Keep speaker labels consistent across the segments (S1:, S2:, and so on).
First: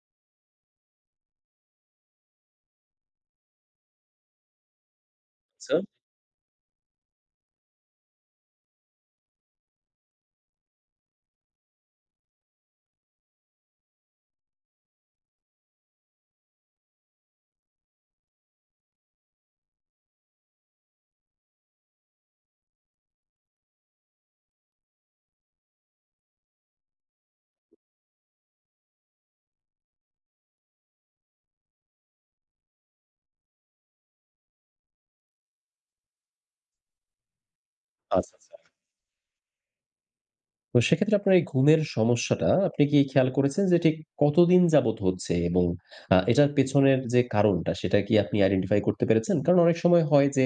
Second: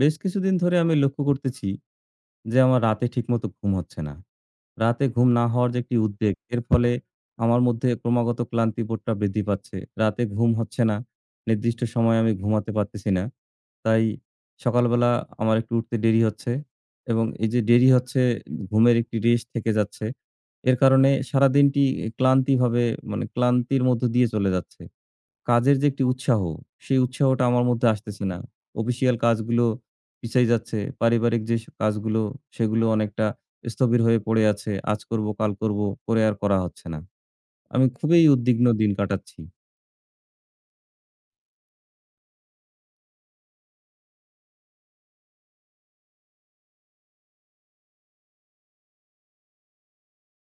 S1: বেশ কিছুদিন ধরে আমি লক্ষ্য করতেছি যে আমার রাতে ঠিকমতো ঘুম হচ্ছে না। রাতে ঘুম না হওয়ার
S2: আচ্ছা,
S1: যে একটি উদ্বেগ, এর ফলে আমার মধ্যে ক্রমাগত ক্লান্তিবোধটা বৃদ্ধি পাচ্ছে। রাতে ঘুম হচ্ছে না। নির্দিষ্ট সময়ে আমি ঘুমাতে পারতেছি না। তাই সকালবেলা আমার একটু উঠতে দেরি হচ্ছে এবং এই যে দেরি হচ্ছে, ঘুমের একটি রেশ থেকে যাচ্ছে। এর কারণে সারাদিনটি ক্লান্তিভাবে, মানে ক্লান্তির মধ্য দিয়ে চলে যাচ্ছে। কাজের যে একটি উৎসাহ, সেই উৎসাহটা আমার মধ্যে আসতেছে না। অফিসিয়াল কাজগুলো পিছায় যাচ্ছে। পারিবারিক যে কাজগুলো, সেগুলো অনেকটা স্থবির হয়ে পড়ে আছে। আজ করব, কাল করব, করে আর করা হচ্ছে না। আমি খুবই
S2: আচ্ছা, আচ্ছা।
S1: উদ্বিগ্ন দিন কাটাচ্ছি।
S2: তো সেক্ষেত্রে আপনার এই ঘুমের সমস্যাটা আপনি কি খেয়াল করেছেন যে ঠিক কতদিন যাবত হচ্ছে? এবং এটার পেছনের যে কারণটা সেটা কি আপনি আইডেন্টিফাই করতে পেরেছেন? কারণ অনেক সময় হয় যে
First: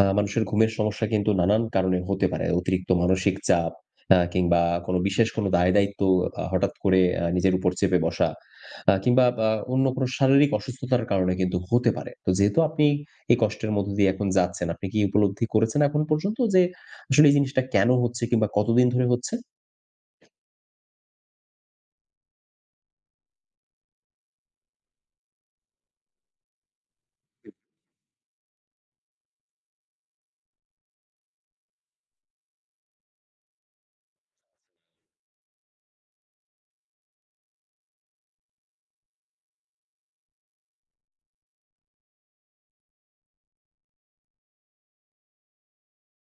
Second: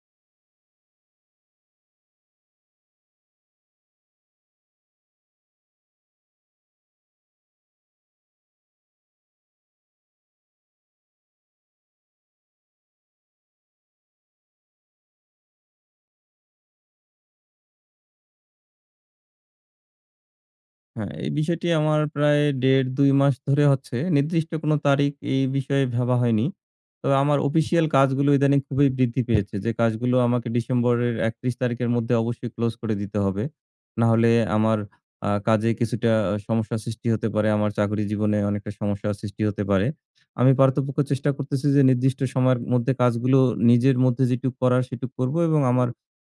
S2: মানুষের ঘুমের সমস্যা কিন্তু নানান কারণে হতে পারে। অতিরিক্ত মানসিক চাপ কিংবা কোনো বিশেষ কোনো দায়-দায়িত্ব হঠাৎ করে নিজের উপর চেপে বসা কিংবা বা অন্য কোনো শারীরিক অসুস্থতার কারণে কিন্তু হতে পারে। তো যেহেতু আপনি এই কষ্টের মধ্য দিয়ে এখন যাচ্ছেন, আপনি কি উপলব্ধি করেছেন এখন পর্যন্ত যে আসলে এই জিনিসটা কেন হচ্ছে কিংবা কতদিন ধরে হচ্ছে?
S1: হ্যাঁ, এই বিষয়টি আমার প্রায় ১.৫-২ মাস ধরে হচ্ছে। নির্দিষ্ট কোনো তারিখ এই বিষয়ে ভাবা হয়নি। তবে আমার অফিসিয়াল কাজগুলো ইদানিং খুবই বৃদ্ধি পেয়েছে। যে কাজগুলো আমাকে ডিসেম্বরের ৩১ তারিখের মধ্যে অবশ্যই ক্লোজ করে দিতে হবে। না হলে আমার কাজে কিছুটা সমস্যার সৃষ্টি হতে পারে। আমার চাকরি জীবনে অনেকটা সমস্যার সৃষ্টি হতে পারে। আমি পারতপক্ষ চেষ্টা করতেছি যে নির্দিষ্ট সময়ের মধ্যে কাজগুলো নিজের মধ্যে যেটুক করার সেটুক করব এবং আমার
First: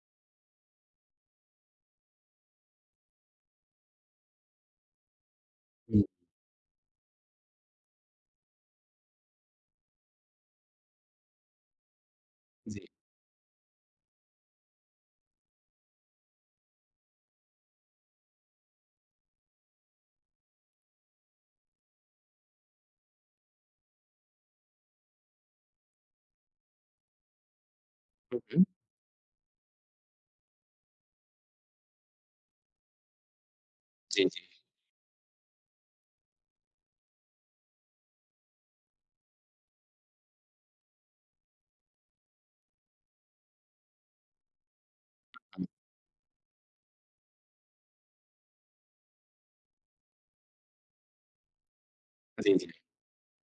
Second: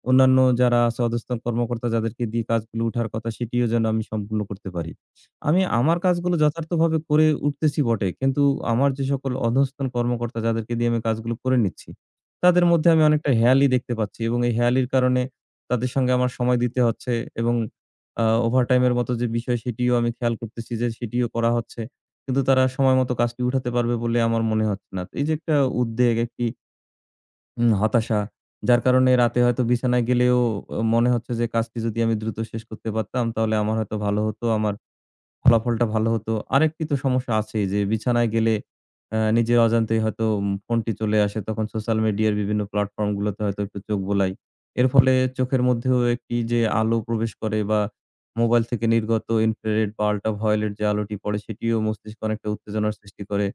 S1: অন্যান্য যারা আছে অধস্তন কর্মকর্তা, যাদেরকে দিয়ে কাজগুলো উঠার কথা, সেটিও যেন আমি সম্পূর্ণ করতে পারি। আমি আমার
S2: হুম,
S1: কাজগুলো যথার্থভাবে করে উঠতেছি বটে। কিন্তু আমার যে সকল অধস্তন কর্মকর্তা, যাদেরকে দিয়ে আমি কাজগুলো করে নিচ্ছি, তাদের
S2: জি,
S1: মধ্যে আমি অনেকটা হেয়ালি দেখতে পাচ্ছি এবং এই হেয়ালির কারণে তাদের সঙ্গে আমার সময় দিতে হচ্ছে এবং ওভারটাইম এর মতো যে বিষয়, সেটিও আমি খেয়াল করতেছি যে সেটিও করা হচ্ছে। কিন্তু তারা সময়মতো কাজটি উঠাতে পারবে বলে আমার মনে হচ্ছে না। তো এই যে একটা উদ্বেগ, একটি হতাশা। যার কারণে রাতে হয়তো বিছানায় গেলেও মনে হচ্ছে যে কাজটি যদি আমি দ্রুত শেষ করতে পারতাম, তাহলে আমার হয়তো ভালো
S2: জি, জি,
S1: হতো। আমার ফলাফলটা ভালো হতো। আরেকটি তো সমস্যা আছেই যে বিছানায় গেলে নিজের অজান্তেই হয়তো ফোনটি চলে আসে। তখন সোশ্যাল মিডিয়ার বিভিন্ন প্ল্যাটফর্ম গুলোতে হয়তো একটু চোখ বোলাই। এর ফলে চোখের মধ্যেও একটি যে আলো প্রবেশ করে, বা মোবাইল থেকে নির্গত ইনফ্রারেড বা আল্ট্রাভায়োলেট যে আলোটি পড়ে, সেটিও মস্তিষ্কে অনেকটা
S2: জি, জি।
S1: উত্তেজনার সৃষ্টি করে।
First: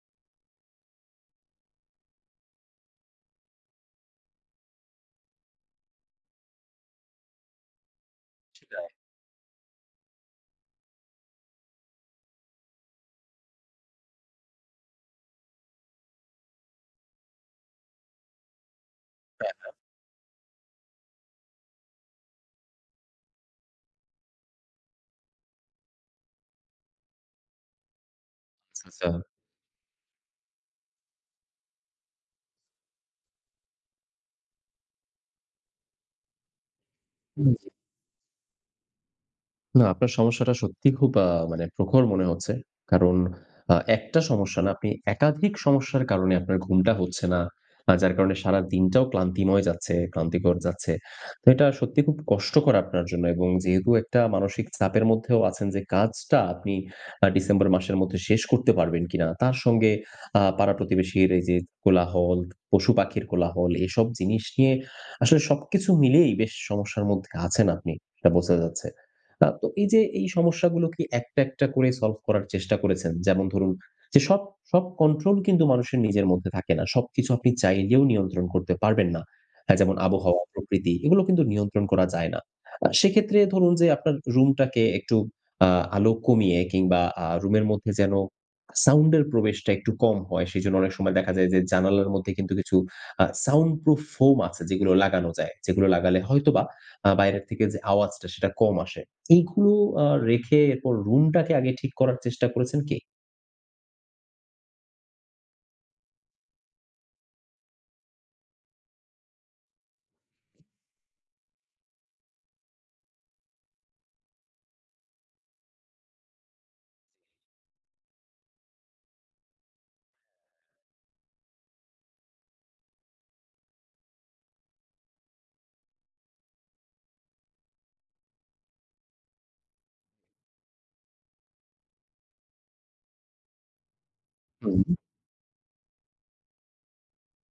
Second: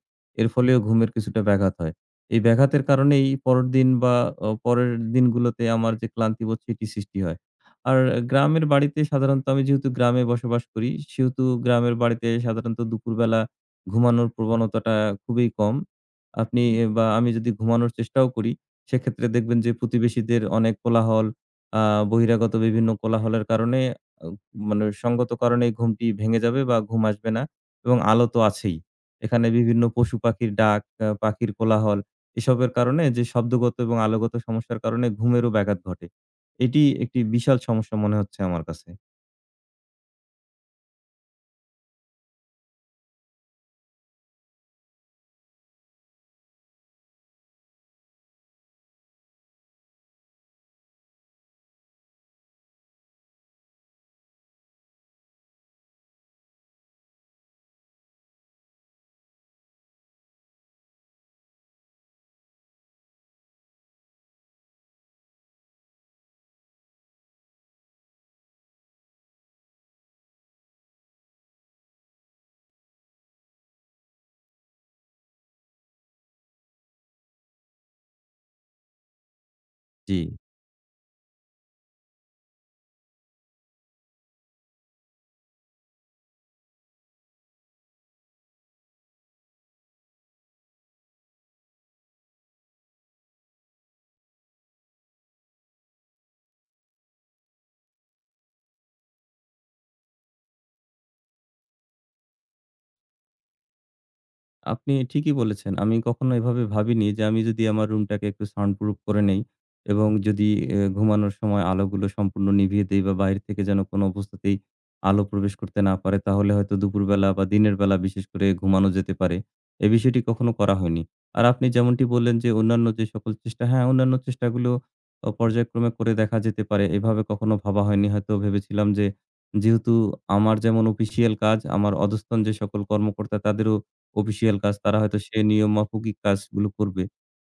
S1: এর ফলেও ঘুমের কিছুটা ব্যাঘাত হয়। এই ব্যাঘাতের কারণেই পরের দিন বা পরের দিনগুলোতে আমার যে ক্লান্তিবোধ, সেটি সৃষ্টি হয়। আর গ্রামের বাড়িতে সাধারণত, আমি যেহেতু গ্রামে বসবাস করি, সেহেতু গ্রামের বাড়িতে সাধারণত দুপুরবেলা ঘুমানোর প্রবণতাটা খুবই কম। আপনি বা আমি যদি ঘুমানোর চেষ্টাও করি, সেক্ষেত্রে দেখবেন যে
S2: হ্যাঁ,
S1: প্রতিবেশীদের অনেক কোলাহল, আ বহিরাগত বিভিন্ন কোলাহলের কারণে, আ মানে সঙ্গত কারণে ঘুমটি ভেঙে যাবে বা ঘুম আসবে না, এবং আলো তো আছেই।
S2: আচ্ছা, আচ্ছা।
S1: এখানে বিভিন্ন পশু-পাখির ডাক, পাখির কোলাহল, এসবের কারণে, যে শব্দগত এবং আলোগত সমস্যার কারণে ঘুমেরও ব্যাঘাত ঘটে। এটি একটি
S2: হুম।
S1: বিশাল সমস্যা মনে হচ্ছে আমার কাছে।
S2: না, আপনার সমস্যাটা সত্যিই খুব মানে প্রখর মনে হচ্ছে। কারণ একটা সমস্যা না, আপনি একাধিক সমস্যার কারণে আপনার ঘুমটা হচ্ছে না। যার কারণে সারা দিনটাও ক্লান্তিময় যাচ্ছে, ক্লান্তিকর যাচ্ছে। তো এটা সত্যি খুব কষ্টকর আপনার জন্য এবং যেহেতু একটা মানসিক চাপের মধ্যেও আছেন যে কাজটা আপনি ডিসেম্বর মাসের মধ্যে শেষ করতে পারবেন কিনা। তার সঙ্গে পাড়া-প্রতিবেশীর এই যে কোলাহল, পশু-পাখির কোলাহল এসব জিনিস নিয়ে আসলে সবকিছু মিলেই বেশ সমস্যার মধ্যে আছেন আপনি। এটা বোঝা যাচ্ছে। তো এই যে এই সমস্যাগুলো কি একটা, একটা করে সলভ করার চেষ্টা করেছেন? যেমন ধরুন যে সব কন্ট্রোল কিন্তু মানুষের নিজের মধ্যে থাকে না। সবকিছু আপনি চাইলেও নিয়ন্ত্রণ করতে পারবেন না। যেমন
S1: জি।
S2: আবহাওয়া, প্রকৃতি এগুলো কিন্তু নিয়ন্ত্রণ করা যায় না। সেক্ষেত্রে ধরুন যে আপনার রুমটাকে একটু আ আলো কমিয়ে কিংবা রুমের মধ্যে যেন সাউন্ড এর প্রবেশটা একটু কম হয়। সেজন্য অনেক সময় দেখা যায় যে জানালার মধ্যে কিন্তু কিছু সাউন্ড প্রুফ ফোম আছে যেগুলো লাগানো যায়। যেগুলো লাগালে হয়তোবা বাইরের থেকে যে আওয়াজটা সেটা কম আসে। এইগুলো রেখে এরপর রুমটাকে আগে ঠিক করার চেষ্টা করেছেন কে?
S1: আপনি ঠিকই বলেছেন। আমি কখনো এভাবে ভাবিনি যে আমি যদি আমার রুমটাকে একটু সাউন্ড প্রুফ করে নেই এবং যদি ঘুমানোর সময় আলোগুলো সম্পূর্ণ নিভিয়ে দেই, বা বাইরে থেকে যেন কোনো অবস্থাতেই আলো প্রবেশ করতে না পারে, তাহলে হয়তো দুপুরবেলা বা দিনের বেলা বিশেষ করে ঘুমানো যেতে পারে। এ বিষয়টি কখনো করা হয়নি। আর আপনি যেমনটি বললেন যে অন্যান্য যে সকল চেষ্টা, হ্যাঁ, অন্যান্য চেষ্টাগুলো পর্যায়ক্রমে করে দেখা যেতে পারে। এভাবে কখনো ভাবা হয়নি। হয়তো ভেবেছিলাম যে, যেহেতু আমার যেমন অফিসিয়াল কাজ, আমার অধস্তন যে সকল কর্মকর্তা, তাদেরও অফিসিয়াল কাজ,
S2: হুম।
S1: তারা হয়তো সে নিয়ম মাফিকই কাজগুলো করবে।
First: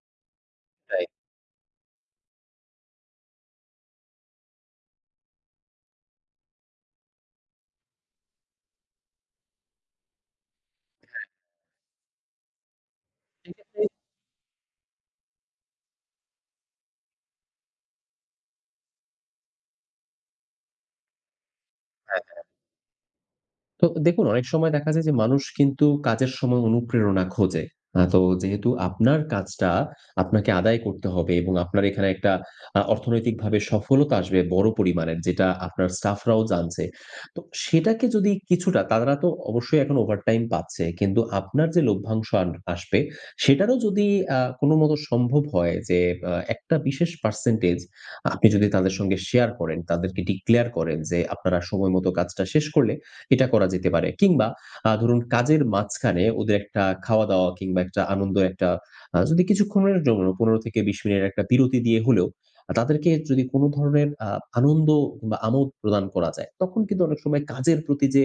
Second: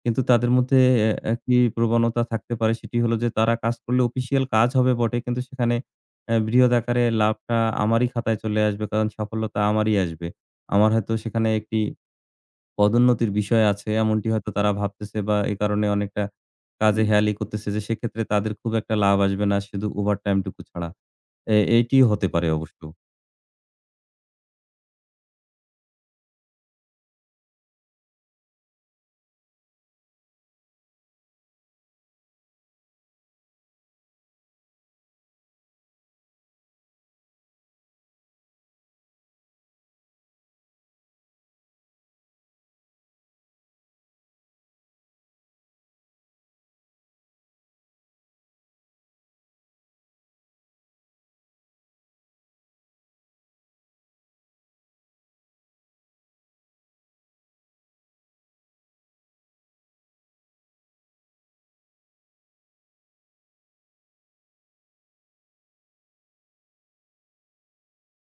S1: কিন্তু তাদের মধ্যে
S2: রাইট।
S1: একটি প্রবণতা থাকতে পারে, সেটি হলো যে তারা কাজ করলে অফিসিয়াল কাজ হবে বটে, কিন্তু সেখানে বৃহৎ আকারে লাভটা আমারই খাতায় চলে আসবে, কারণ সফলতা আমারই আসবে। আমার হয়তো সেখানে একটি পদোন্নতির বিষয়
S2: সেক্ষেত্রে
S1: আছে, এমনটি হয়তো তারা ভাবতেছে, বা এ কারণে অনেকটা কাজে হেয়ালি করতেছে যে, সেক্ষেত্রে তাদের খুব একটা লাভ আসবে না, শুধু ওভারটাইমটুকু ছাড়া। এটি হতে পারে অবশ্য।
S2: তো দেখুন অনেক সময় দেখা যায় যে মানুষ কিন্তু কাজের সময় অনুপ্রেরণা খোঁজে। তো যেহেতু আপনার কাজটা আপনাকে আদায় করতে হবে এবং আপনার এখানে একটা অর্থনৈতিকভাবে সফলতা আসবে বড় পরিমাণের যেটা আপনার স্টাফরাও জানছে। তো সেটাকে যদি কিছুটা তারা তো অবশ্যই এখন ওভারটাইম পাচ্ছে। কিন্তু আপনার যে লভ্যাংশ আন আসবে সেটারও যদি কোনমত সম্ভব হয় যে একটা বিশেষ পার্সেন্টেজ আপনি যদি তাদের সঙ্গে শেয়ার করেন, তাদেরকে ডিক্লেয়ার করেন যে আপনারা সময়মত কাজটা শেষ করলে এটা করা যেতে পারে। কিংবা ধরুন কাজের মাঝখানে ওদের একটা খাওয়া-দাওয়া কিংবা একটা আনন্দ একটা যদি কিছুক্ষণের জন্য ১৫-২০ মিনিটের একটা বিরতি দিয়ে হলেও তাদেরকে যদি কোন ধরনের আনন্দ বা আমোদ প্রদান করা যায়, তখন কিন্তু অনেক সময় কাজের প্রতি যে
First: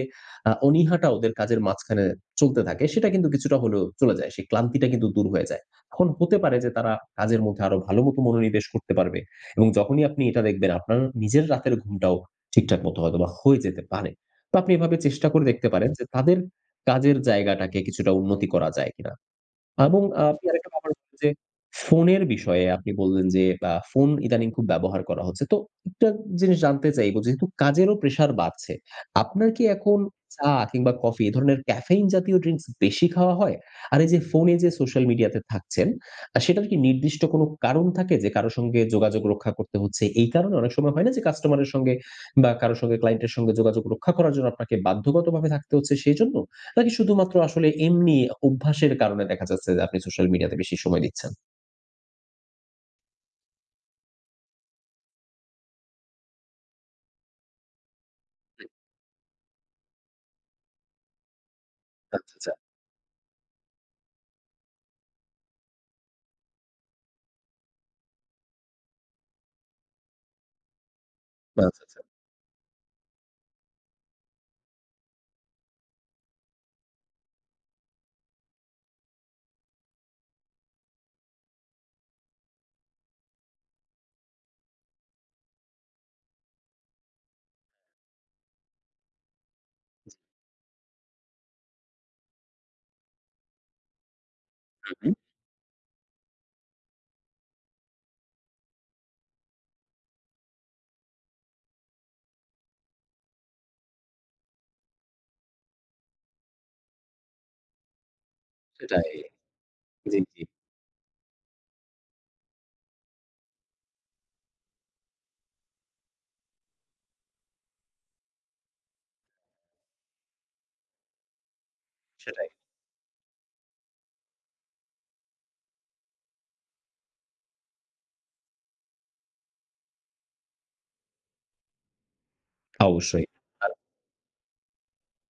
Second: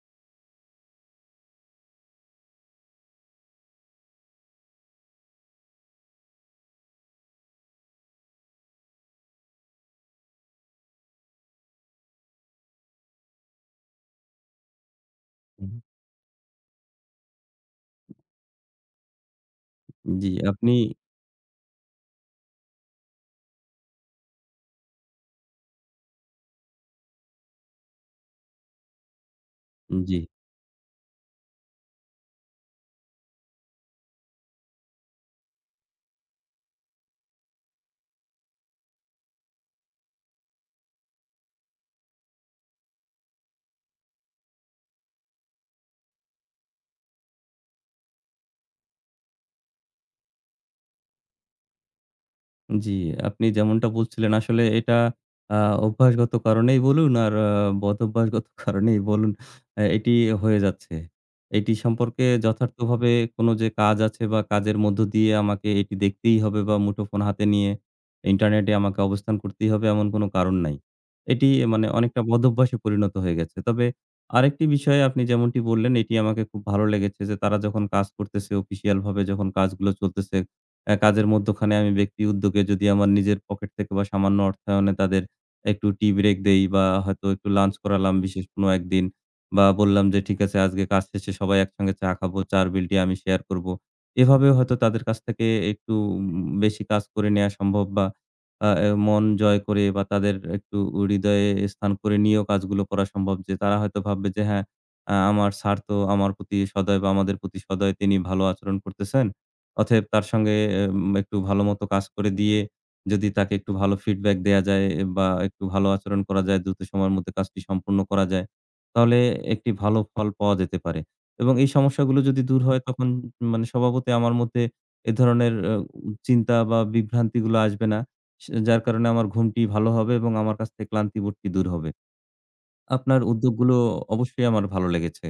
S2: অনীহাটা ওদের কাজের মাঝখানে চলতে থাকে, সেটা কিন্তু কিছুটা হলেও চলে যায়। সেই ক্লান্তিটা কিন্তু দূর হয়ে যায়। এখন হতে পারে যে তারা কাজের মধ্যে আরো ভালোমতো মনোনিবেশ করতে পারবে এবং যখনই আপনি এটা দেখবেন আপনার নিজের রাতের ঘুমটাও ঠিকঠাক মতো হয়তোবা হয়ে যেতে পারে। তো আপনি এভাবে চেষ্টা করে দেখতে
S1: হুম।
S2: পারেন যে তাদের কাজের জায়গাটাকে কিছুটা উন্নতি করা যায় কিনা। এবং
S1: জি,
S2: আপনি আরেকটা ব্যাপার বললেন যে ফোনের বিষয়ে আপনি বললেন যে ফোন ইদানিং খুব ব্যবহার করা হচ্ছে। তো একটা জিনিস জানতে চাইব যেহেতু কাজেরও প্রেশার বাড়ছে, আপনার কি এখন
S1: জি।
S2: চা কিংবা কফি এ ধরনের ক্যাফেইন জাতীয় ড্রিংকস বেশি খাওয়া হয়? আর এই যে ফোনে যে সোশ্যাল মিডিয়াতে থাকছেন, সেটার কি নির্দিষ্ট কোনো কারণ থাকে যে কারো সঙ্গে যোগাযোগ রক্ষা করতে হচ্ছে? এই কারণে অনেক সময় হয় না যে কাস্টমার এর সঙ্গে বা কারো সঙ্গে ক্লায়েন্ট এর সঙ্গে যোগাযোগ রক্ষা করার জন্য আপনাকে বাধ্যগতভাবে থাকতে হচ্ছে সেইজন্য? নাকি শুধুমাত্র আসলে এমনি অভ্যাসের কারণে দেখা যাচ্ছে যে আপনি সোশ্যাল মিডিয়াতে বেশি সময় দিচ্ছেন?
S1: জি, আপনি যেমনটা বলছিলেন, আসলে এটা আ অভ্যাসগত কারণেই বলুন আর বদভ্যাসগত কারণেই বলুন, এটি হয়ে যাচ্ছে। এটি সম্পর্কে
S2: আচ্ছা, আচ্ছা।
S1: যথার্থভাবে কোনো যে কাজ আছে, বা কাজের মধ্য দিয়ে আমাকে এটি দেখতেই হবে, বা মুঠোফোন হাতে নিয়ে ইন্টারনেটে আমাকে অবস্থান করতেই হবে, এমন কোনো কারণ নাই। এটি
S2: আচ্ছা,
S1: মানে
S2: আচ্ছা।
S1: অনেকটা বদভ্যাসে পরিণত হয়ে গেছে। তবে আরেকটি বিষয়ে আপনি যেমনটি বললেন, এটি আমাকে খুব ভালো লেগেছে, যে তারা যখন কাজ করতেছে, অফিসিয়াল ভাবে যখন কাজগুলো চলতেছে, কাজের মধ্যখানে আমি ব্যক্তি উদ্যোগে যদি আমার নিজের পকেট থেকে বা সামান্য অর্থায়নে তাদের একটু টি ব্রেক দেই, বা হয়তো একটু লাঞ্চ করালাম বিশেষ কোনো একদিন, বা বললাম যে, "ঠিক আছে, আজকে কাজ শেষে সবাই একসঙ্গে চা খাবো। চা'র বিলটি আমি শেয়ার করব।" এভাবে হয়তো
S2: হুম,
S1: তাদের
S2: হুম।
S1: কাছ থেকে একটু বেশি কাজ করে নেয়া সম্ভব, বা আ এ মন জয় করে বা তাদের একটু হৃদয়ে স্থান করে নিয়েও কাজগুলো করা সম্ভব। যে তারা হয়তো ভাববে যে, "হ্যাঁ, আমার স্যার তো আমার প্রতি সদয়, বা আমাদের প্রতি সদয়, তিনি ভালো আচরণ
S2: সেটাই।
S1: করতেছেন।" অতএব
S2: জি,
S1: তার
S2: জি।
S1: সঙ্গে একটু ভালোমতো কাজ করে দিয়ে, যদি তাকে একটু ভালো ফিডব্যাক দেয়া যায় বা একটু ভালো আচরণ করা যায়, দ্রুত সময়ের মধ্যে কাজটি সম্পূর্ণ করা যায়, তাহলে একটি ভালো ফল পাওয়া যেতে পারে। এবং এই সমস্যাগুলো যদি
S2: সেটাই।
S1: দূর হয়, তখন মানে স্বভাবতই আমার মধ্যে এ ধরনের চিন্তা বা বিভ্রান্তিগুলো আসবে না। সে যার কারণে আমার ঘুমটি ভালো হবে এবং আমার কাছ থেকে ক্লান্তিবোধটি দূর হবে। আপনার
S2: অবশ্যই।
S1: উদ্যোগগুলো অবশ্যই আমার ভালো লেগেছে।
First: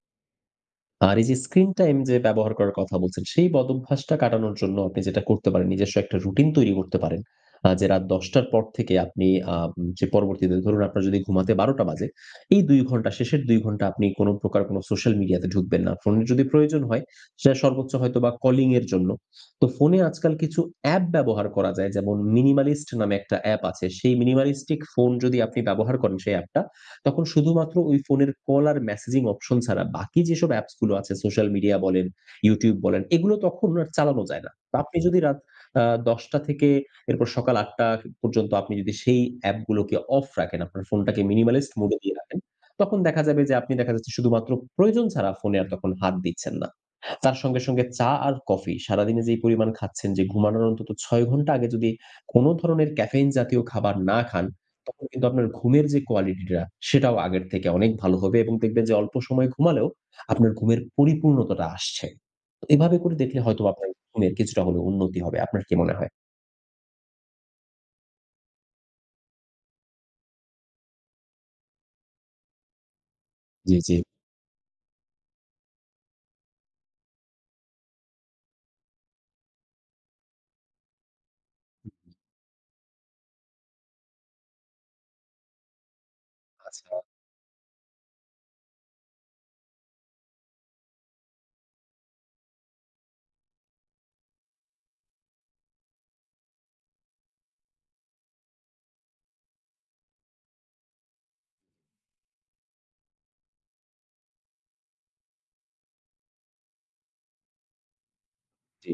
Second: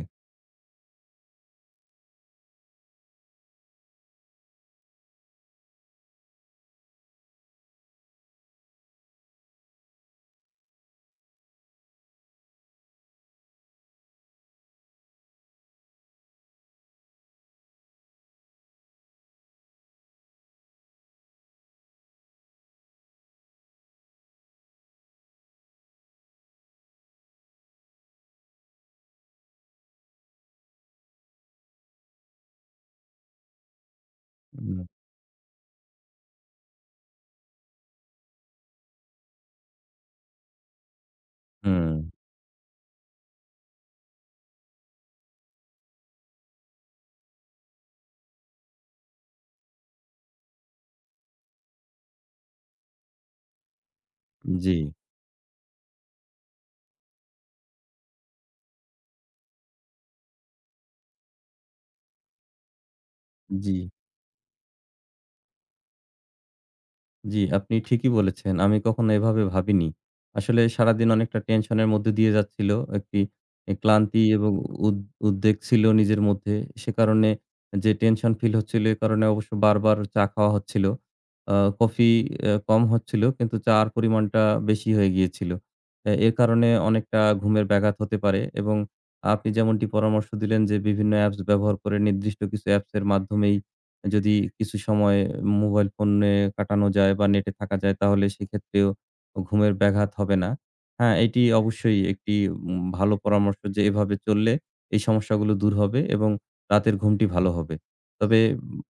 S2: আর এই যে স্ক্রিন টাইম যে ব্যবহার করার কথা বলছেন, সেই বদভ্যাসটা কাটানোর জন্য আপনি যেটা করতে পারেন, নিজস্ব একটা রুটিন তৈরি করতে পারেন। যে রাত ১০:০০ র পর থেকে আপনি আ যে পরবর্তীতে ধরুন আপনার যদি ঘুমাতে ১২:০০ টা বাজে, এই ২ ঘন্টা শেষের ২ ঘন্টা আপনি কোন প্রকার কোন সোশ্যাল মিডিয়াতে ঢুকবেন না। ফোনের যদি প্রয়োজন হয়, সেটা সর্বোচ্চ হয়তোবা কলিং এর জন্য। তো ফোনে আজকাল কিছু অ্যাপ ব্যবহার করা যায় যেমন মিনিমালিস্ট নামে একটা অ্যাপ আছে। সেই মিনিমালিস্টিক ফোন যদি আপনি ব্যবহার করেন সেই অ্যাপটা, তখন শুধুমাত্র ওই ফোনের কল আর মেসেজিং অপশন ছাড়া বাকি যেসব অ্যাপস গুলো আছে সোশ্যাল মিডিয়া বলেন, YouTube বলেন, এগুলো তখন আর চালানো যায় না। তো
S1: হুম,
S2: আপনি যদি রাত আ ১০ টা থেকে এরপর সকাল ৮ টা পর্যন্ত আপনি যদি সেই অ্যাপ গুলোকে অফ রাখেন, আপনার ফোনটাকে minimalist
S1: হুম,
S2: mode এ দিয়ে রাখেন, তখন দেখা যাবে যে আপনি দেখা যাচ্ছে শুধুমাত্র প্রয়োজন ছাড়া ফোনে আর তখন হাত দিচ্ছেন না। তার সঙ্গে চা আর কফি সারাদিনে যেই পরিমাণ খাচ্ছেন যে ঘুমানোর অন্তত ৬ ঘন্টা আগে যদি কোন ধরনের ক্যাফেইন জাতীয় খাবার না খান,
S1: জি,
S2: তখন কিন্তু আপনার ঘুমের যে কোয়ালিটিটা সেটাও আগের থেকে অনেক ভালো হবে এবং দেখবেন যে অল্প সময় ঘুমালেও আপনার ঘুমের পরিপূর্ণতাটা আসছে। তো এভাবে করে দেখলে হয়তো
S1: জি।
S2: আপনার ঘুমের কিছুটা হলেও উন্নতি হবে। আপনার কি মনে হয়?
S1: জি, আপনি ঠিকই বলেছেন। আমি কখনো এভাবে ভাবিনি। আসলে সারাদিন অনেকটা টেনশনের মধ্য দিয়ে যাচ্ছিল। একটি
S2: জি, জি।
S1: ক্লান্তি এবং উদ উদ্বেগ ছিল নিজের মধ্যে। সে কারণে যে টেনশন ফিল হচ্ছিল, এ কারণে অবশ্য বারবার চা খাওয়া হচ্ছিল। আ কফি কম হচ্ছিল, কিন্তু চা'র পরিমাণটা বেশি হয়ে গিয়েছিল। এর কারণে
S2: আচ্ছা,
S1: অনেকটা ঘুমের ব্যাঘাত হতে পারে, এবং আপনি যেমনটি পরামর্শ দিলেন যে বিভিন্ন অ্যাপস ব্যবহার করে, নির্দিষ্ট কিছু অ্যাপসের মাধ্যমেই যদি কিছু সময় মোবাইল ফোনে কাটানো যায় বা নেটে থাকা যায়, তাহলে সেক্ষেত্রেও ঘুমের ব্যাঘাত হবে না। হ্যাঁ, এটি অবশ্যই একটি ভালো পরামর্শ, যে এভাবে চললে এই সমস্যাগুলো দূর হবে এবং রাতের ঘুমটি ভালো হবে। তবে উম
S2: জি।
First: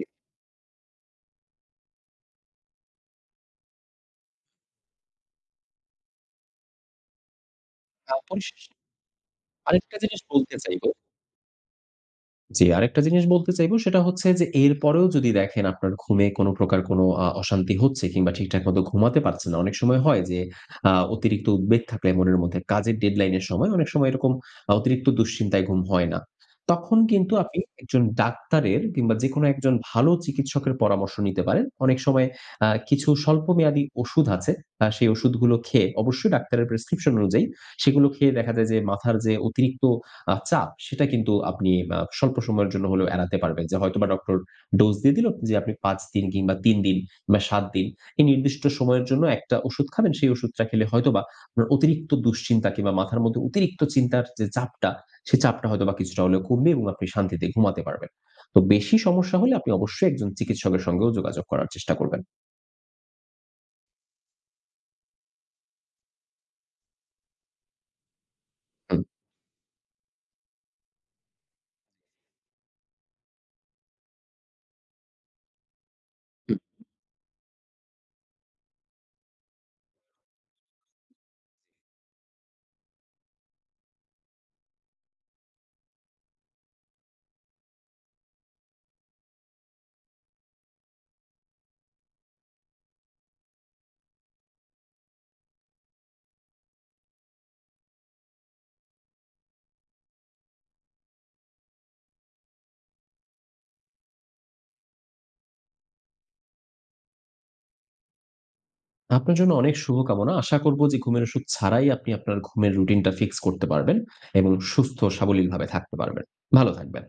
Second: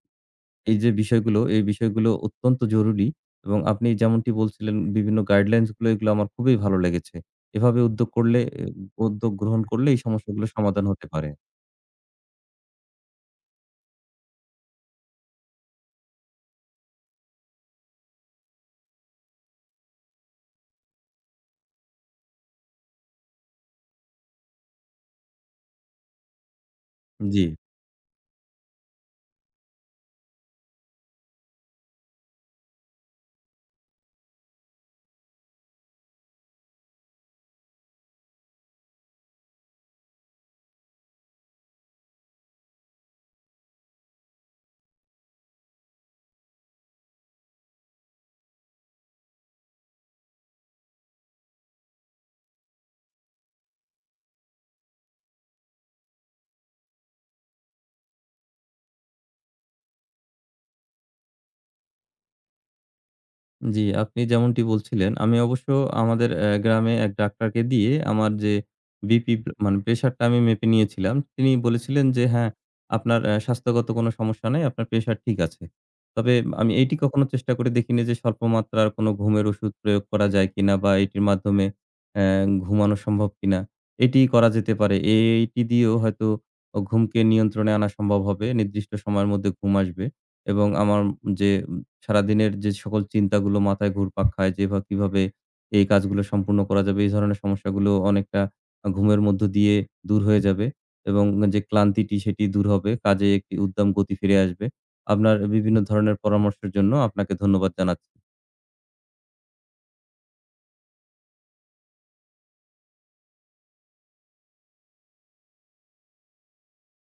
S1: এই বিষয়গুলো অত্যন্ত জরুরি, এবং আপনি যেমনটি বলছিলেন, বিভিন্ন গাইডলাইনস গুলো, এগুলো আমার খুবই ভালো লেগেছে। এভাবে
S2: পরিশেষে
S1: উদ্যোগ গ্রহণ করলে
S2: আরেকটা
S1: এই
S2: জিনিস
S1: সমস্যাগুলো
S2: বলতে চাইব
S1: সমাধান হতে পারে।
S2: আরেকটা জিনিস বলতে চাইবো সেটা হচ্ছে যে এরপরেও যদি দেখেন আপনার ঘুমে কোনো প্রকার কোনো অশান্তি হচ্ছে কিংবা ঠিকঠাক মতো ঘুমাতে পারছেন না। অনেক সময় হয় যে অতিরিক্ত উদ্বেগ থাকলে মনের মধ্যে কাজের ডেডলাইন এর সময় অনেক সময় এরকম অতিরিক্ত দুশ্চিন্তায় ঘুম হয় না। তখন কিন্তু
S1: জি।
S2: আপনি একজন ডাক্তারের কিংবা যেকোনো একজন ভালো চিকিৎসকের পরামর্শ নিতে পারেন। অনেক সময় কিছু স্বল্পমেয়াদী ওষুধ আছে। সেই ওষুধগুলো খেয়ে অবশ্যই ডাক্তারের প্রেসক্রিপশন অনুযায়ী সেগুলো খেয়ে দেখা যায় যে মাথার যে অতিরিক্ত চাপ সেটা কিন্তু আপনি স্বল্প সময়ের জন্য হলেও এড়াতে পারবেন। যে হয়তোবা ডক্টর ডোজ দিয়ে দিল যে আপনি ৫ দিন কিংবা ৩ দিন বা ৭ দিন এই নির্দিষ্ট সময়ের জন্য একটা ওষুধ খাবেন। সেই ওষুধটা খেলে হয়তোবা আপনার অতিরিক্ত দুশ্চিন্তা কিংবা মাথার মধ্যে অতিরিক্ত চিন্তার যে চাপটা, সে চাপটা হয়তোবা কিছুটা হলেও কমবে এবং আপনি শান্তিতে ঘুমাতে পারবেন। তো বেশি সমস্যা হলে আপনি অবশ্যই একজন চিকিৎসকের সঙ্গেও যোগাযোগ করার চেষ্টা করবেন।
S1: জি, আপনি যেমনটি বলছিলেন, আমি অবশ্য আমাদের গ্রামে এক ডাক্তারকে দিয়ে আমার যে
S2: হুম।
S1: বিপি, মানে প্রেশারটা আমি মেপে নিয়েছিলাম। তিনি বলেছিলেন যে, "হ্যাঁ, আপনার স্বাস্থ্যগত কোনো সমস্যা নাই, আপনার প্রেশার ঠিক আছে।" তবে আমি এইটি কখনো চেষ্টা করে দেখিনি যে স্বল্প মাত্রার কোনো ঘুমের ওষুধ প্রয়োগ করা যায় কিনা, বা এটির মাধ্যমে অ্যা ঘুমানো সম্ভব কিনা? এটি করা যেতে পারে। এইটি দিয়েও হয়তো ঘুমকে নিয়ন্ত্রণে আনা সম্ভব হবে। নির্দিষ্ট সময়ের মধ্যে ঘুম আসবে এবং আমার যে সারাদিনের যে সকল চিন্তাগুলো মাথায় ঘুরপাক খায়, কিভাবে এই কাজগুলো সম্পূর্ণ করা যাবে, এই ধরনের সমস্যাগুলো অনেকটা ঘুমের মধ্য দিয়ে দূর হয়ে যাবে এবং যে ক্লান্তিটি, সেটি দূর হবে। কাজে একটি উদ্দাম গতি ফিরে আসবে। আপনার বিভিন্ন ধরনের পরামর্শের জন্য আপনাকে ধন্যবাদ জানাচ্ছি।
S2: আপনার জন্য অনেক শুভকামনা। আশা করব যে ঘুমের ওষুধ ছাড়াই আপনি আপনার ঘুমের রুটিনটা ফিক্স করতে পারবেন এবং সুস্থ সাবলীলভাবে থাকতে পারবেন। ভালো থাকবেন।